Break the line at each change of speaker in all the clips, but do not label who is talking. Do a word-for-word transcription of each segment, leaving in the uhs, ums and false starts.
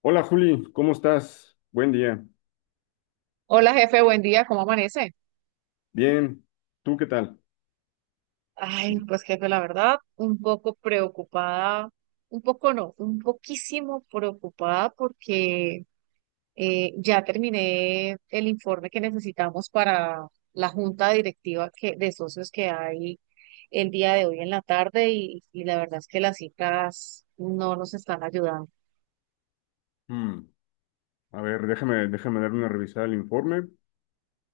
Hola Juli, ¿cómo estás? Buen día.
Hola jefe, buen día, ¿cómo amanece?
Bien, ¿tú qué tal?
Ay, pues jefe, la verdad, un poco preocupada, un poco no, un poquísimo preocupada porque eh, ya terminé el informe que necesitamos para la junta directiva que, de socios que hay el día de hoy en la tarde y, y la verdad es que las cifras no nos están ayudando.
Hmm. A ver, déjame, déjame dar una revisada al informe.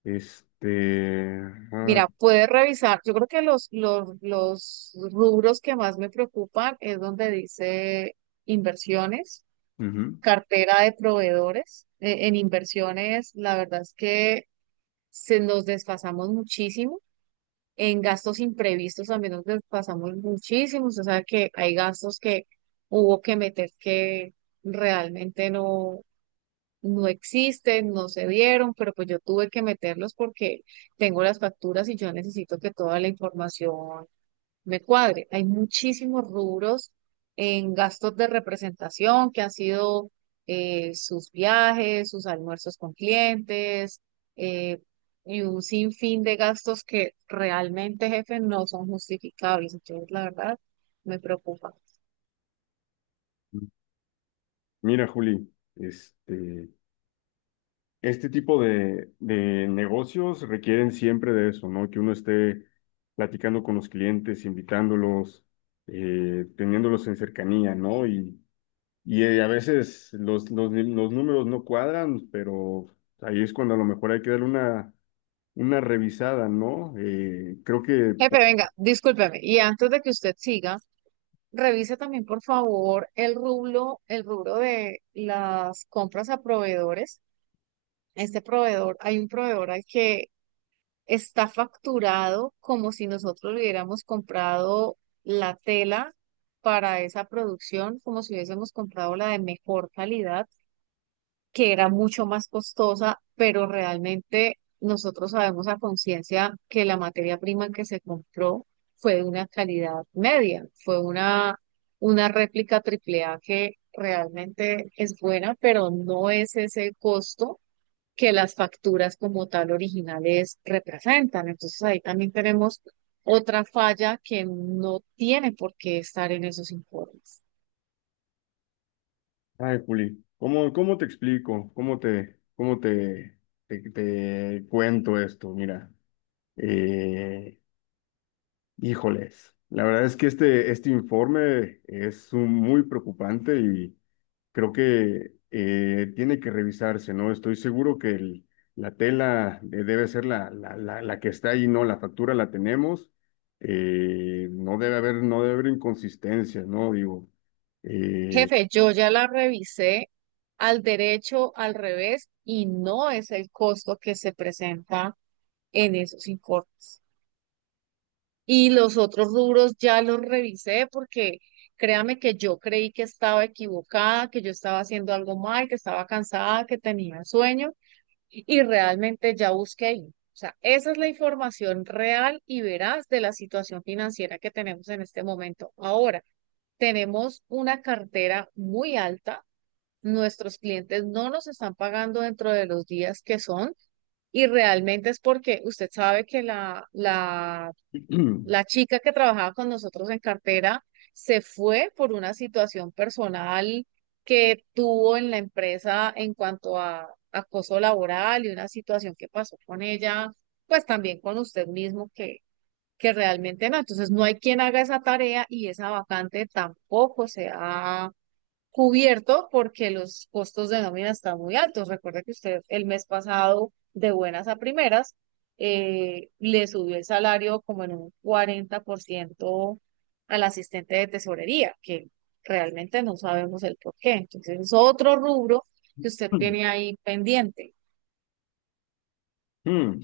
Este, ah,
Mira, puedes revisar, yo creo que los, los, los rubros que más me preocupan es donde dice inversiones,
ujú.
cartera de proveedores, eh, en inversiones, la verdad es que se nos desfasamos muchísimo. En gastos imprevistos también nos desfasamos muchísimo. O sea que hay gastos que hubo que meter que realmente no, no existen, no se dieron, pero pues yo tuve que meterlos porque tengo las facturas y yo necesito que toda la información me cuadre. Hay muchísimos rubros en gastos de representación que han sido eh, sus viajes, sus almuerzos con clientes, eh, y un sinfín de gastos que realmente, jefe, no son justificables. Entonces, la verdad, me preocupa.
Mira Juli, este, este tipo de, de negocios requieren siempre de eso, ¿no? Que uno esté platicando con los clientes, invitándolos, eh, teniéndolos en cercanía, ¿no? Y, y eh, a veces los, los los números no cuadran, pero ahí es cuando a lo mejor hay que darle una una revisada, ¿no? Eh, creo que,
Jefe, venga, discúlpeme. Y antes de que usted siga, revise también, por favor, el rubro, el rubro de las compras a proveedores. Este proveedor, hay un proveedor al que está facturado como si nosotros hubiéramos comprado la tela para esa producción, como si hubiésemos comprado la de mejor calidad, que era mucho más costosa, pero realmente nosotros sabemos a conciencia que la materia prima que se compró fue de una calidad media, fue una, una réplica triple A que realmente es buena, pero no es ese costo que las facturas como tal originales representan. Entonces ahí también tenemos otra falla que no tiene por qué estar en esos informes.
ay, Juli, ¿cómo, cómo te explico? ¿Cómo te, cómo te, te, te cuento esto? Mira, eh, híjoles, la verdad es que este, este informe es un- muy preocupante y creo que eh, tiene que revisarse, ¿no? Estoy seguro que el- la tela de- debe ser la, la, la, la que está ahí, ¿no? La factura la tenemos, eh, no debe haber, no debe haber inconsistencias, ¿no? Digo, eh,
Jefe, yo ya la revisé al derecho, al revés, y no es el costo que se presenta en esos informes. Y los otros rubros ya los revisé porque créame que yo creí que estaba equivocada, que yo estaba haciendo algo mal, que estaba cansada, que tenía sueño y realmente ya busqué ahí. O sea, esa es la información real y veraz de la situación financiera que tenemos en este momento. Ahora, tenemos una cartera muy alta, nuestros clientes no nos están pagando dentro de los días que son y realmente es porque usted sabe que la, la la chica que trabajaba con nosotros en cartera se fue por una situación personal que tuvo en la empresa en cuanto a acoso laboral y una situación que pasó con ella, pues también con usted mismo que, que realmente no. Entonces no hay quien haga esa tarea y esa vacante tampoco se ha cubierto porque los costos de nómina están muy altos. Recuerde que usted el mes pasado, de buenas a primeras, eh, le subió el salario como en un cuarenta por ciento al asistente de tesorería, que realmente no sabemos el por qué. Entonces es otro rubro que usted tiene ahí pendiente.
mm,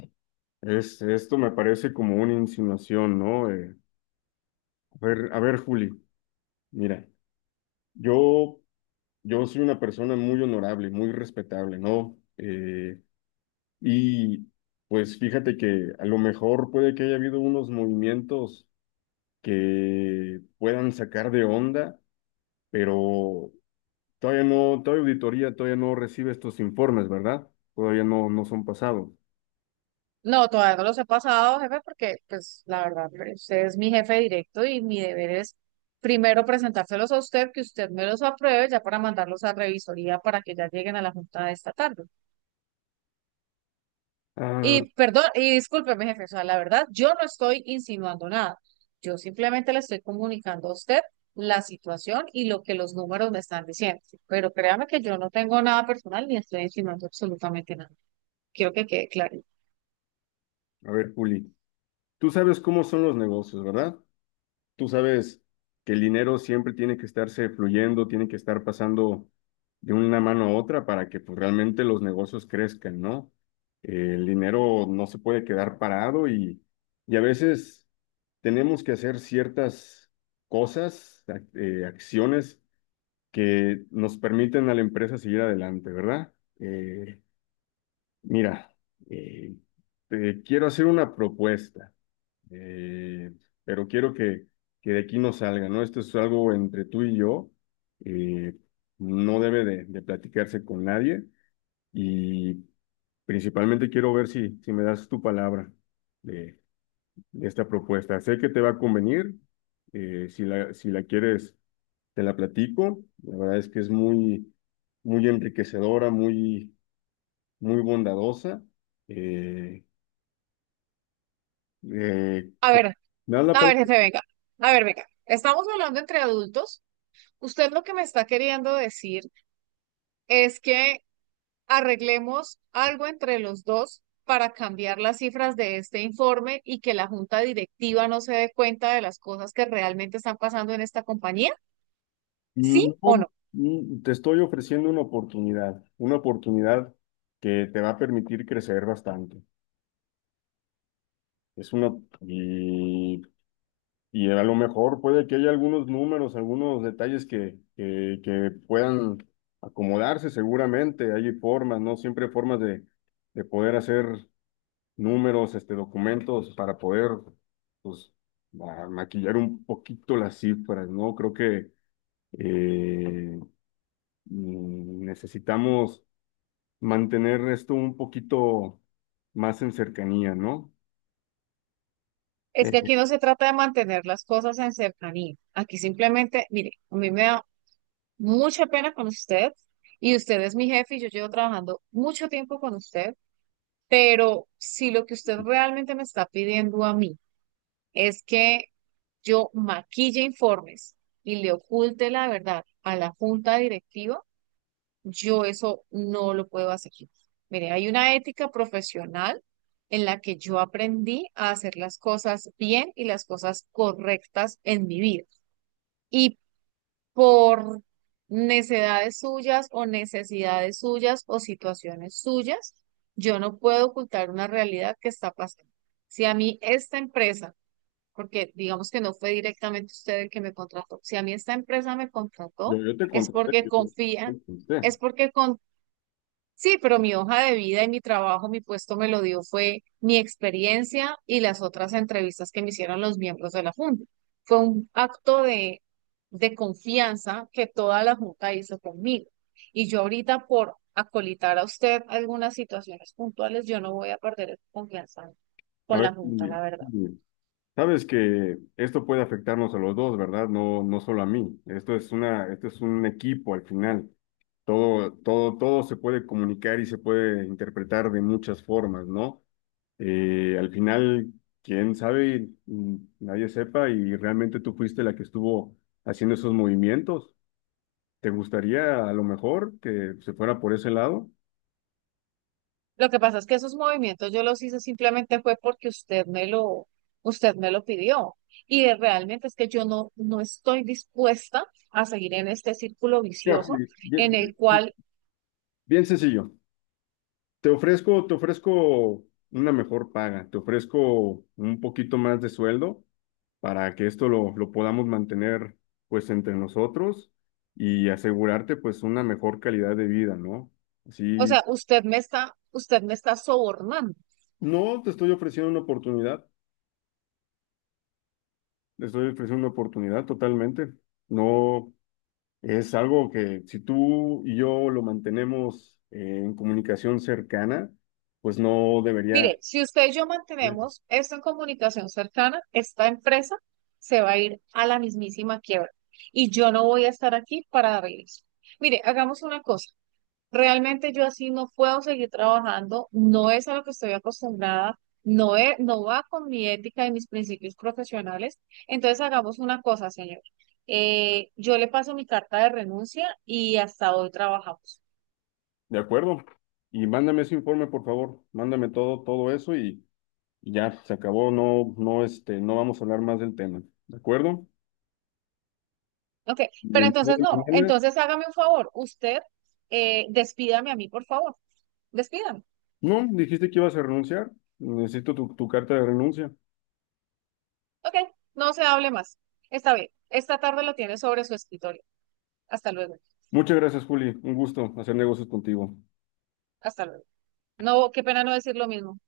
es, esto me parece como una insinuación, ¿no? Eh, a ver, a ver, Juli, mira, yo... Yo soy una persona muy honorable, muy respetable, ¿no? Eh, y pues fíjate que a lo mejor puede que haya habido unos movimientos que puedan sacar de onda, pero todavía no, todavía auditoría todavía no recibe estos informes, ¿verdad? Todavía no, no son pasados.
No, todavía no los he pasado, jefe, porque pues la verdad, usted es mi jefe directo y mi deber es primero presentárselos a usted, que usted me los apruebe ya para mandarlos a revisoría para que ya lleguen a la junta de esta tarde.
Ah,
Y perdón, y discúlpeme, jefe, o sea, la verdad, yo no estoy insinuando nada. Yo simplemente le estoy comunicando a usted la situación y lo que los números me están diciendo. Pero créame que yo no tengo nada personal ni estoy insinuando absolutamente nada. Quiero que quede claro.
a ver, Juli, tú sabes cómo son los negocios, ¿verdad? Tú sabes que el dinero siempre tiene que estarse fluyendo, tiene que estar pasando de una mano a otra para que pues, realmente los negocios crezcan, ¿no? Eh, el dinero no se puede quedar parado y, y a veces tenemos que hacer ciertas cosas, ac- eh, acciones que nos permiten a la empresa seguir adelante, ¿verdad? Eh, mira, eh, te quiero hacer una propuesta eh, pero quiero que, que de aquí no salga, ¿no? Esto es algo entre tú y yo, eh, no debe de, de platicarse con nadie y principalmente quiero ver si, si me das tu palabra de, de esta propuesta. Sé que te va a convenir, eh, si la, si la quieres, te la platico. La verdad es que es muy, muy enriquecedora, muy, muy bondadosa. Eh, eh,
A ver,
¿me das la
a ver,
palabra?
jefe, venga. A ver, venga. Estamos hablando entre adultos. Usted lo que me está queriendo decir es que arreglemos algo entre los dos para cambiar las cifras de este informe y que la junta directiva no se dé cuenta de las cosas que realmente están pasando en esta compañía, ¿sí
No,
o no?
mm, te estoy ofreciendo una oportunidad, una oportunidad que te va a permitir crecer bastante. Es una, y, y a lo mejor puede que haya algunos números, algunos detalles que, que, que puedan acomodarse seguramente. Hay formas, ¿no? Siempre hay formas de, de poder hacer números, este, documentos para poder, pues, ma- maquillar un poquito las cifras, ¿no? Creo que eh, mm, necesitamos mantener esto un poquito más en cercanía, ¿no?
Es
Eh,
que aquí no se trata de mantener las cosas en cercanía. Aquí simplemente, mire, a mí me da mucha pena con usted y usted es mi jefe y yo llevo trabajando mucho tiempo con usted. Pero si lo que usted realmente me está pidiendo a mí es que yo maquille informes y le oculte la verdad a la junta directiva, yo eso no lo puedo hacer. Mire, hay una ética profesional en la que yo aprendí a hacer las cosas bien y las cosas correctas en mi vida. Y por necesidades suyas o necesidades suyas o situaciones suyas, yo no puedo ocultar una realidad que está pasando. Si a mí esta empresa, porque digamos que no fue directamente usted el que me contrató, si a mí esta empresa me
Yo,
contrató,
yo te
es
contraté,
porque
yo
confía,
te contraté.
es porque con. Sí, pero mi hoja de vida y mi trabajo, mi puesto me lo dio fue mi experiencia y las otras entrevistas que me hicieron los miembros de la Junta. Fue un acto de, de confianza que toda la Junta hizo conmigo. Y yo ahorita por acolitar a usted algunas situaciones puntuales, yo no voy a perder esa confianza
A
con la
ver,
Junta,
y-
la verdad.
y sabes que esto puede afectarnos a los dos, ¿verdad? No, no solo a mí. Esto es una, esto es un equipo al final. Todo, todo, todo se puede comunicar y se puede interpretar de muchas formas, ¿no? Eh, al final, quién sabe. Mm, nadie sepa, y realmente tú fuiste la que estuvo haciendo esos movimientos. ¿Te gustaría a lo mejor que se fuera por ese lado?
Lo que pasa es que esos movimientos yo los hice simplemente fue porque usted me lo, usted me lo pidió. Y de- realmente es que yo no, no estoy dispuesta a seguir en este círculo
Mira,
vicioso
bien,
en el
bien-
cual,
bien sencillo. Te ofrezco, te ofrezco una mejor paga, te ofrezco un poquito más de sueldo para que esto lo, lo podamos mantener pues entre nosotros y asegurarte pues una mejor calidad de vida, ¿no?
o
Así,
sea, usted me está, usted me está sobornando.
no te estoy ofreciendo una oportunidad, te estoy ofreciendo una oportunidad totalmente. No, es algo que si tú y yo lo mantenemos eh, en comunicación cercana, pues no debería.
Mire, si usted y yo
Sí.
mantenemos esto en comunicación cercana, esta empresa se va a ir a la mismísima quiebra. Y yo no voy a estar aquí para darle eso. Mire, hagamos una cosa. Realmente yo así no puedo seguir trabajando, no es a lo que estoy acostumbrada, no es, no va con mi ética y mis principios profesionales. Entonces hagamos una cosa, señor. Eh, yo le paso mi carta de renuncia y hasta hoy trabajamos.
De acuerdo. Y mándame ese informe, por favor. Mándame todo, todo eso y, y ya, se acabó. No, no, este, no vamos a hablar más del tema. ¿De acuerdo?
Ok,
Y
pero
el día
entonces
de
no,
mañana,
entonces hágame un favor, usted eh, despídame a mí, por favor, despídame.
no, dijiste que ibas a renunciar. Necesito tu, tu carta de renuncia.
Ok, no se hable más. Está bien, esta tarde lo tiene sobre su escritorio. Hasta luego,
Muchas gracias, Juli. Un gusto hacer negocios contigo.
hasta luego. No, qué pena no decir lo mismo.